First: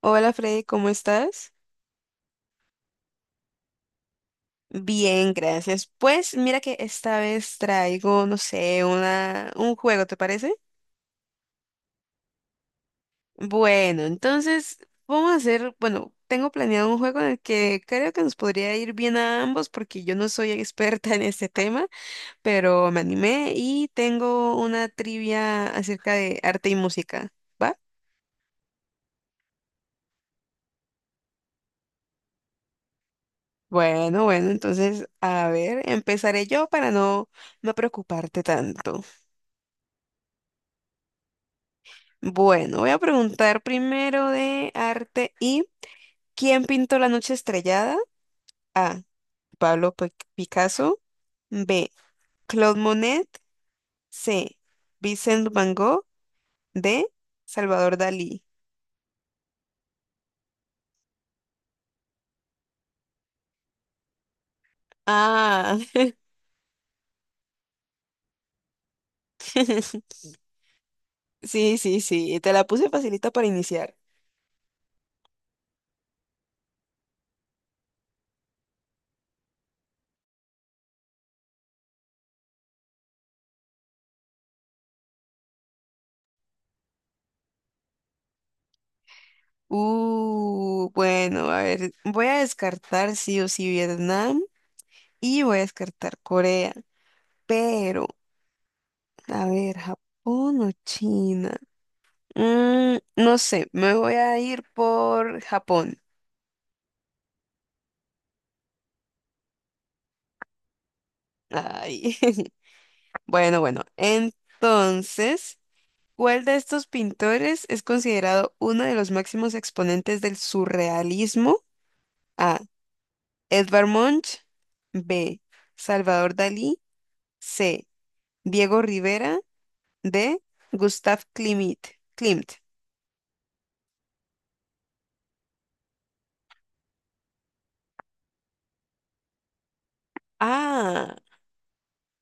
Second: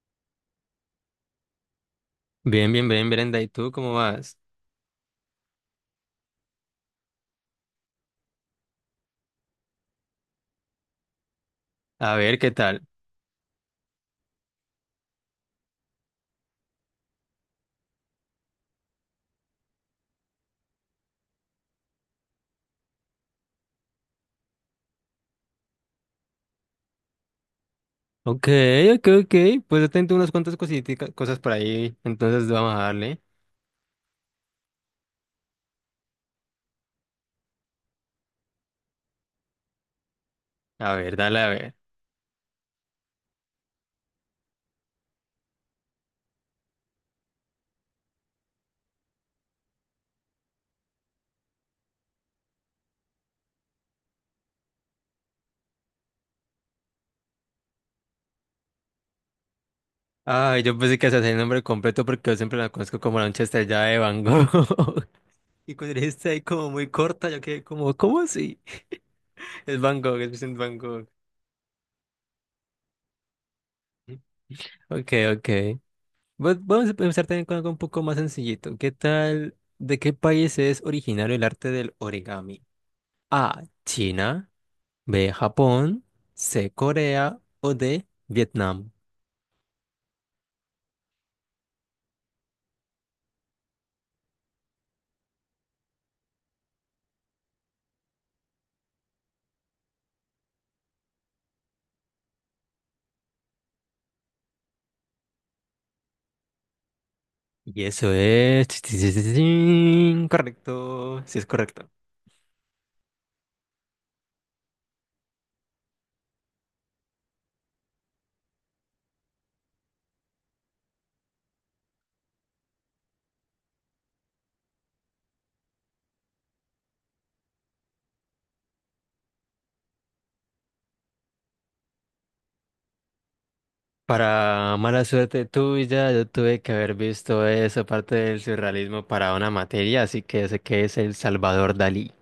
Hola Freddy, ¿cómo estás? Bien, bien, bien, Brenda. ¿Y tú cómo vas? Bien, gracias. Pues mira que esta vez traigo, no sé, un juego, ¿te parece? A ver, ¿qué tal? Bueno, entonces vamos a hacer, bueno, tengo planeado un juego en el que creo que nos podría ir bien a ambos porque yo no soy experta en este tema, pero me animé y tengo una trivia acerca de arte y música, ¿va? Ok, ok, ok. Pues yo tengo unas cuantas cositas, cosas por ahí. Entonces vamos a darle. Bueno, bueno, entonces a ver, empezaré yo para no preocuparte tanto. A ver, dale, a ver. Bueno, voy a preguntar primero de arte y ¿quién pintó la noche estrellada? A. Picasso. B. Claude Monet. C. Vincent Van Gogh. D. Salvador Dalí. Ay, yo pensé que hacía el nombre completo porque yo siempre la conozco como la noche estrellada de Van Gogh. Y Ah, cuando dijiste ahí como muy corta, yo quedé como, ¿cómo así? Es Van Gogh, es Vincent Van Gogh. sí, sí, sí, te la puse facilita para iniciar. Ok, ok. Bueno, vamos a empezar también con algo un poco más sencillito. ¿Qué tal? ¿De qué país es originario el arte del origami? A, China. B, Japón. C, Corea. O D, Vietnam. Bueno, a ver, voy a descartar sí o sí Vietnam y voy a descartar Corea, pero, a ver, Japón o China. No sé, me voy a ir por Japón. Y eso es correcto, sí es correcto. Ay. Bueno, bueno. Entonces, ¿cuál de estos pintores es considerado uno de los máximos exponentes del surrealismo? A. Edvard Munch. B. Salvador Dalí. C. Diego Rivera. D. Gustav Klimt. Klimt. Para mala suerte tuya, yo tuve que haber visto esa parte del surrealismo para una materia, así que sé que es el Ah, Salvador Dalí.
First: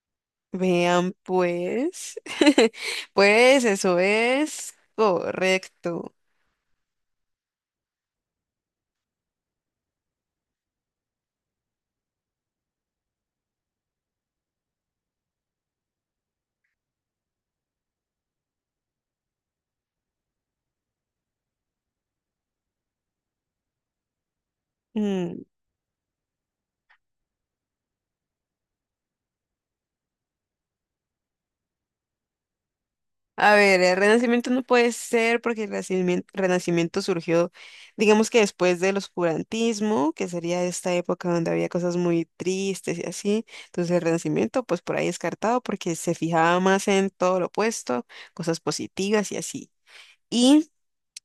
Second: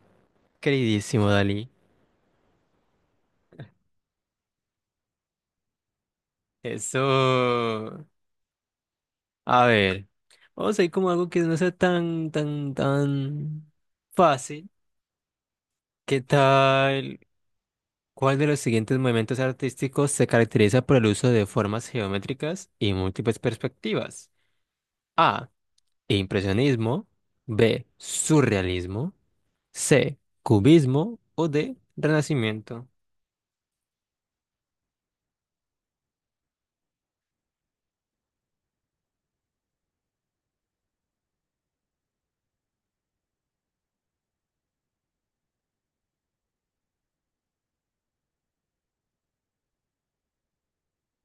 vean Queridísimo Dalí. pues. Pues eso es correcto. Eso. A ver, vamos a ir como algo que no sea tan, tan, tan fácil. ¿Qué tal? ¿Cuál de los siguientes movimientos artísticos se caracteriza por el uso de formas geométricas y múltiples perspectivas? Mm, A, Impresionismo. B, Surrealismo. C, Cubismo. O D, Renacimiento. A ver, el Renacimiento no puede ser porque el Renacimiento, surgió, digamos que después del oscurantismo, que sería esta época donde había cosas muy tristes y así. Entonces el Renacimiento, pues por ahí descartado porque se fijaba más en todo lo opuesto, cosas positivas y así. Y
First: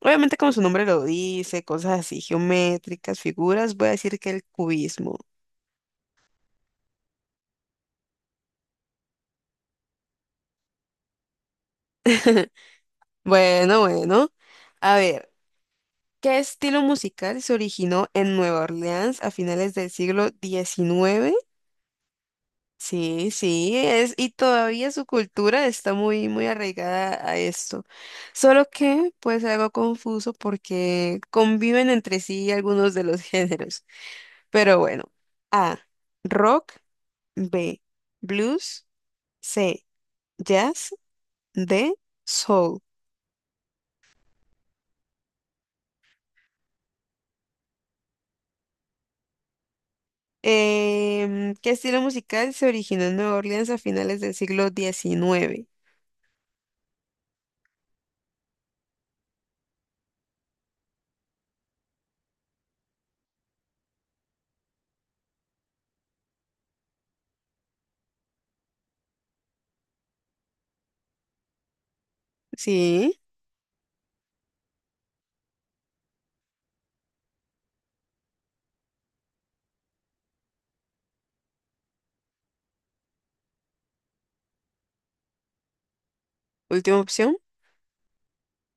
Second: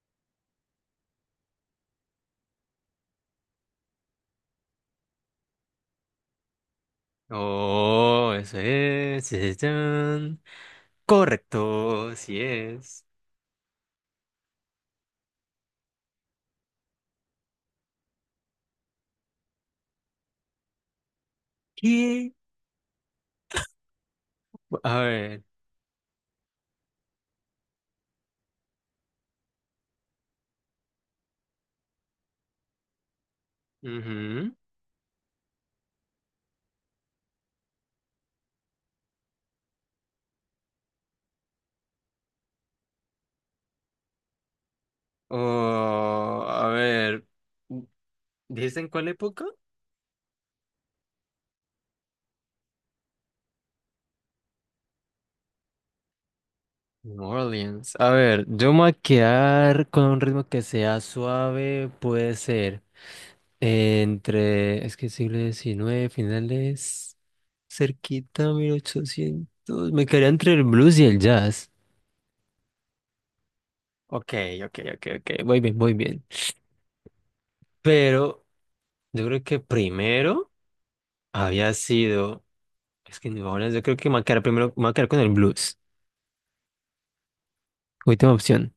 obviamente como su nombre lo dice, cosas así geométricas, figuras, voy a decir que el cubismo. Oh, eso es. Sí, sí, chan. Correcto, sí es. Bueno, bueno. A ver. ¿Qué estilo musical se originó en Nueva Orleans a finales del siglo XIX? ¿Qué? Sí, sí, es, y todavía A su ver. cultura está muy, muy arraigada a esto. Solo que, pues, algo confuso porque conviven entre sí algunos de los géneros. Ujú. Pero bueno, A, rock, B, blues, C, jazz, D, soul. Oh, a ver. ¿Dijiste en cuál época? ¿Qué estilo musical se originó en Nueva Orleans a finales del siglo diecinueve? New Orleans. A ver, yo me voy a quedar con un ritmo que sea suave, puede ser entre, es que siglo XIX finales, cerquita, 1800, me quedaría entre el blues y el jazz. Sí, Ok, ok, ok, ok, muy bien, muy bien. Pero yo creo que primero había sido, es que New Orleans, yo creo que me voy a quedar primero, me voy a quedar con el blues. última opción. Última opción.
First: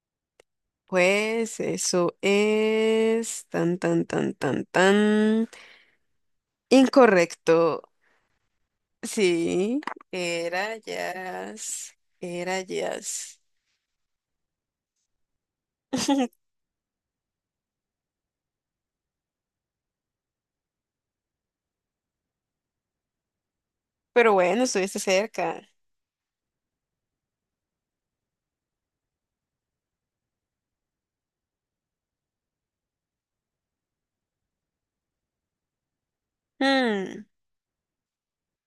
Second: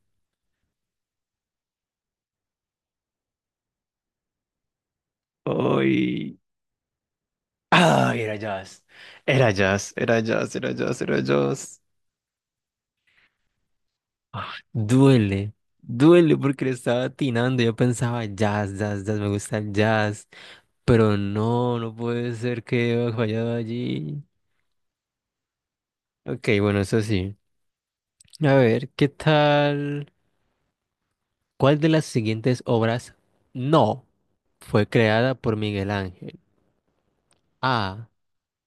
Pues eso es tan, tan, tan, tan, tan. Ay, Incorrecto. ah, era jazz. Era Sí, jazz, era jazz, era era jazz, era jazz. jazz. Era jazz. Ah, duele, duele porque le estaba atinando. Yo pensaba jazz, jazz, jazz, me gusta el jazz. Pero no, no puede ser que haya fallado allí. Pero bueno, estuviste cerca. Ok, bueno, eso sí. A ver, ¿qué tal? ¿Cuál de las siguientes obras no fue creada por Miguel Ángel? Hmm, A,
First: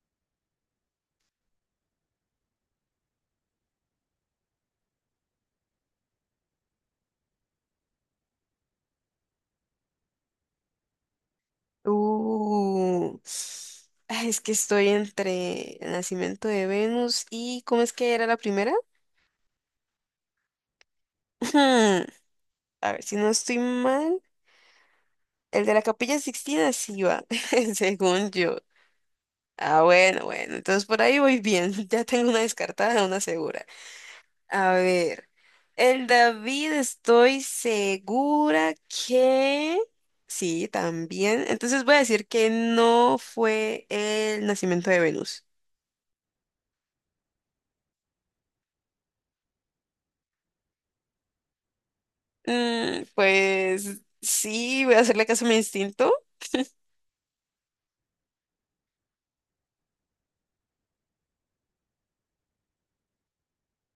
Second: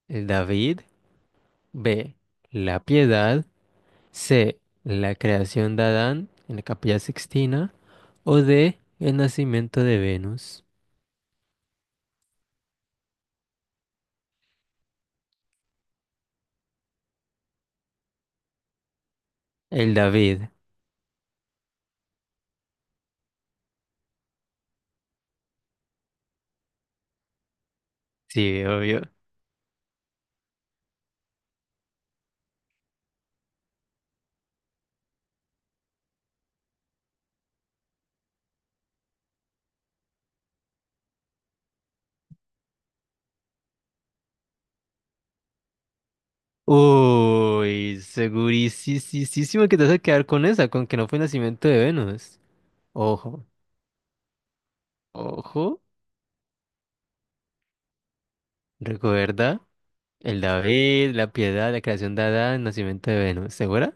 El David. B, La Piedad. C, La creación de Adán en la Capilla Sixtina. O D, El nacimiento de Venus. Uh. Ay, es que estoy entre el nacimiento de Venus y ¿cómo es que era la primera? El David. Hmm, a ver si no estoy mal. El de la Capilla Sixtina sí iba, según yo. Sí, obvio. Ah, bueno, bueno, entonces por ahí voy bien. Ya tengo una descartada, una segura. A ver, el David estoy segura que... Sí, también. Entonces voy a decir que no fue el nacimiento de Venus. Uy, segurísimo que te vas a quedar con esa, con que no fue nacimiento de Venus. Ojo, Pues sí, voy a hacerle caso a mi ojo, instinto. recuerda el David, la piedad, la creación de Adán, nacimiento de Venus. ¿Segura?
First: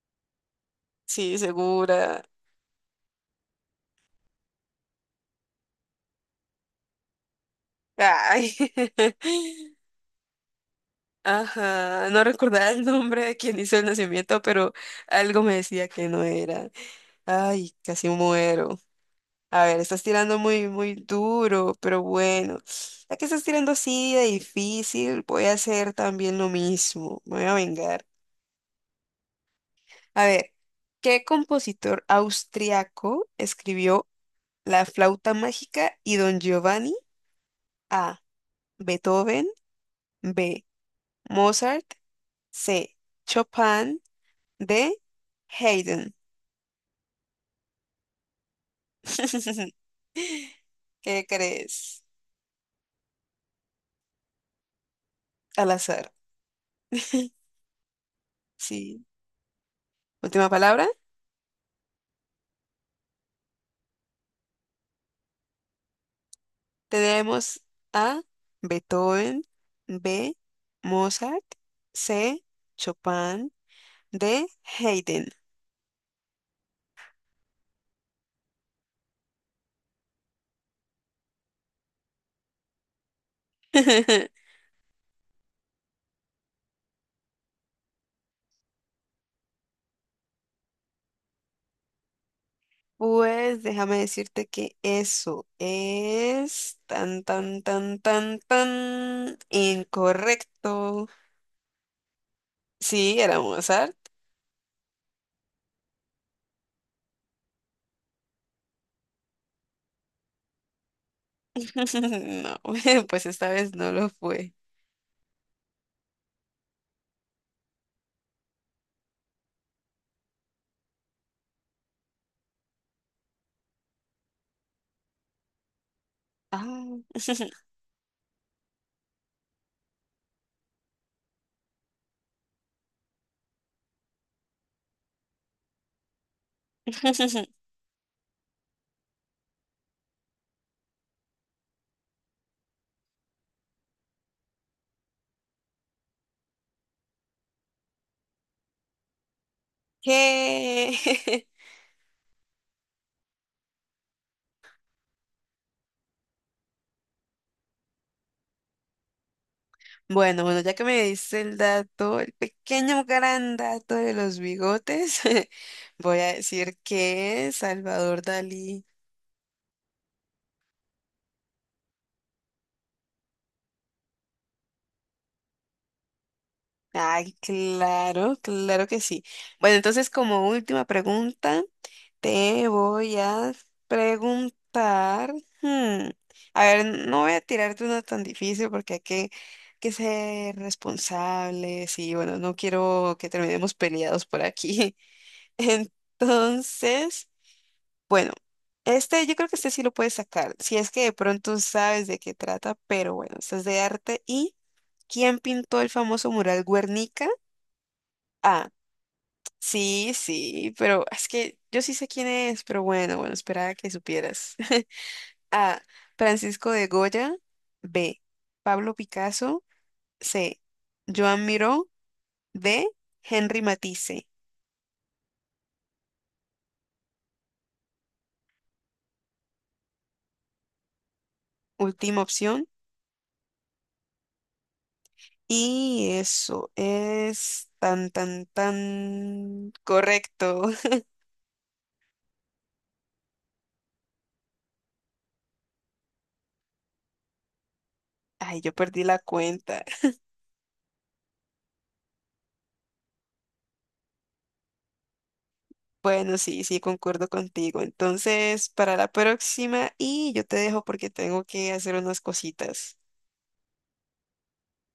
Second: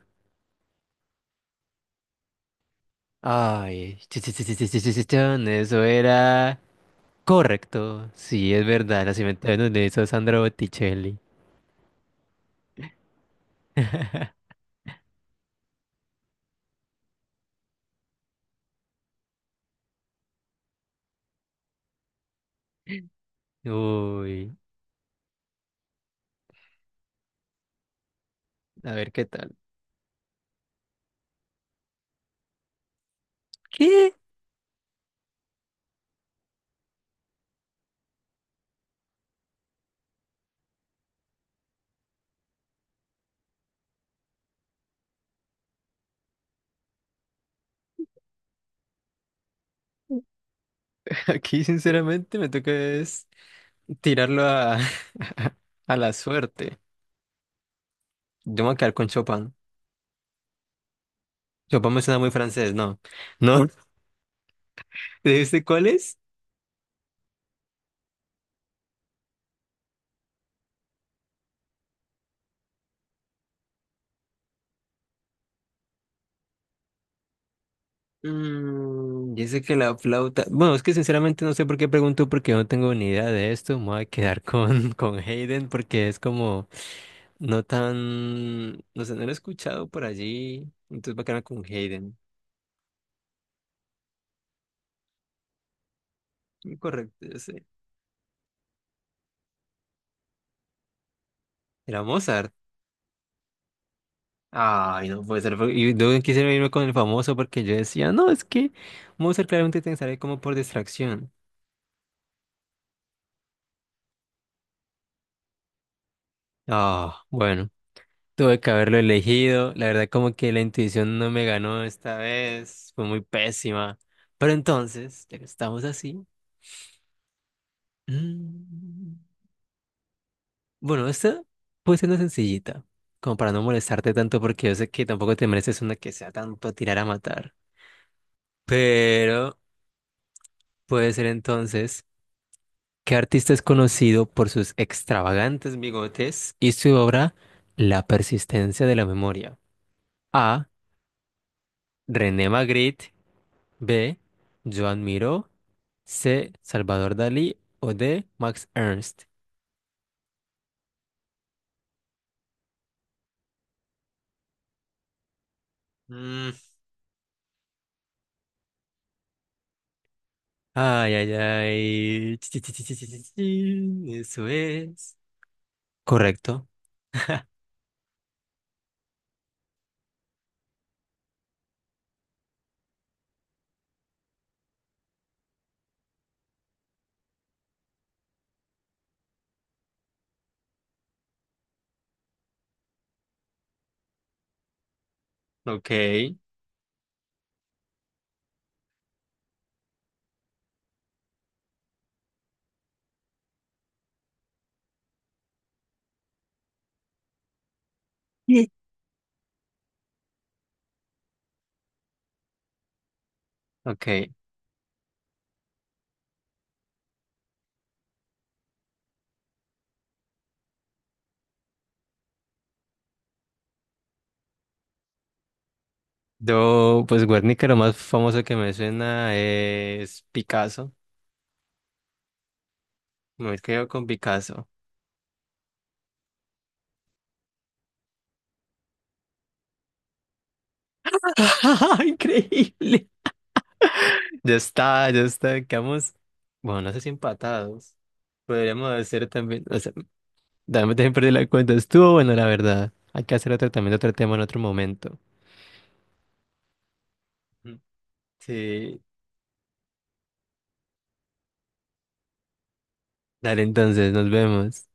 Sí, segura. Ay, sí, sí, sí, sí, sí, sí, sí, sí, chon, eso era correcto. Sí, Ay. es verdad, nacimiento de Venus le hizo Sandra Botticelli. Ajá, no recordaba el nombre de quien hizo el nacimiento, pero algo me decía que no era. Ay, casi muero. A ver, estás tirando muy, muy duro, pero bueno, ya que estás tirando así de Uy, difícil, voy a hacer también lo mismo. Me voy a vengar. a ver qué tal. A ver, ¿qué compositor austriaco escribió ¿Qué? La flauta mágica y Don Giovanni? A. Beethoven. B. Mozart. C. Chopin. D. Haydn. ¿Qué Aquí, crees? sinceramente, me toca es. Tirarlo a, Al a azar. la suerte. Yo me voy a quedar Sí. con Chopin. Última palabra. Chopin me suena muy francés, ¿no? ¿No? ¿Dijiste cuál es? Tenemos A, Beethoven, B, Mozart, C, Chopin, D, Haydn. Mm, yo sé que la flauta. Bueno, es que sinceramente no sé por qué pregunto, porque yo no tengo ni idea de esto. Me voy a quedar con, con Hayden, porque es como no tan. No sé, no lo he escuchado por allí. Entonces va a quedar con Hayden. Pues déjame decirte que eso es tan, Correcto, yo tan, sé. tan, tan, tan incorrecto. Era Mozart. Sí, era Mozart. Ay, no puede ser. Y yo quisiera irme con el famoso porque yo decía, no, es que Mozart claramente te sale como por distracción. No, pues esta vez no lo fue. Ah, bueno, tuve que haberlo elegido. La verdad, como que la intuición no me ganó esta vez. Fue muy pésima. Pero entonces, ya que estamos así. Ah. mm, Bueno, esta puede ser una sencillita. Como para no molestarte tanto, porque yo sé que tampoco te mereces una que sea tanto a tirar a matar. Pero puede ser entonces. ¿Qué artista es conocido por sus extravagantes bigotes y su obra La persistencia de la memoria? A, ¿Qué? René Magritte. B, Joan Miró. C, Salvador Dalí. O D, Max Ernst. Bueno, bueno, ya que me diste el dato, el pequeño gran dato de los bigotes, voy a Mm, decir que Salvador Dalí. ay, ay, ay. Chi, chi, chi, chi, chi, chi, chi. Eso es. Correcto. Ay, claro, claro que sí. Bueno, entonces como última pregunta, te voy a preguntar, hmm, a ver, no voy a tirarte una tan difícil porque hay que ser responsables y bueno, no quiero que terminemos peleados por aquí. Ok. Entonces, bueno, este yo creo que este sí lo puedes sacar, si es que de pronto sabes de qué trata, pero bueno, este es de arte. ¿Y quién pintó el famoso mural Guernica? Ah, Sí. sí, sí, pero es que yo sí sé quién es, pero bueno, bueno, esperaba que Ok. supieras. A, Francisco de Goya, B, Pablo Picasso, C, Joan Miró, D, Henry Matisse. Yo, pues Guernica, lo más famoso que me suena es Picasso. Última opción. Me quedo con Picasso. Y eso es tan, tan, tan correcto. Increíble. Ya está, ya está. Quedamos, bueno, no sé si empatados. Ay, yo Podríamos perdí la hacer también, o cuenta. sea, dame también perdí la cuenta. Estuvo bueno, la verdad. Hay que hacer otro también, otro tema en otro momento. Bueno, sí, sí, concuerdo Ujú. contigo. Entonces, para Sí. la próxima, y yo te dejo porque tengo que hacer unas cositas. Dale, entonces, nos vemos.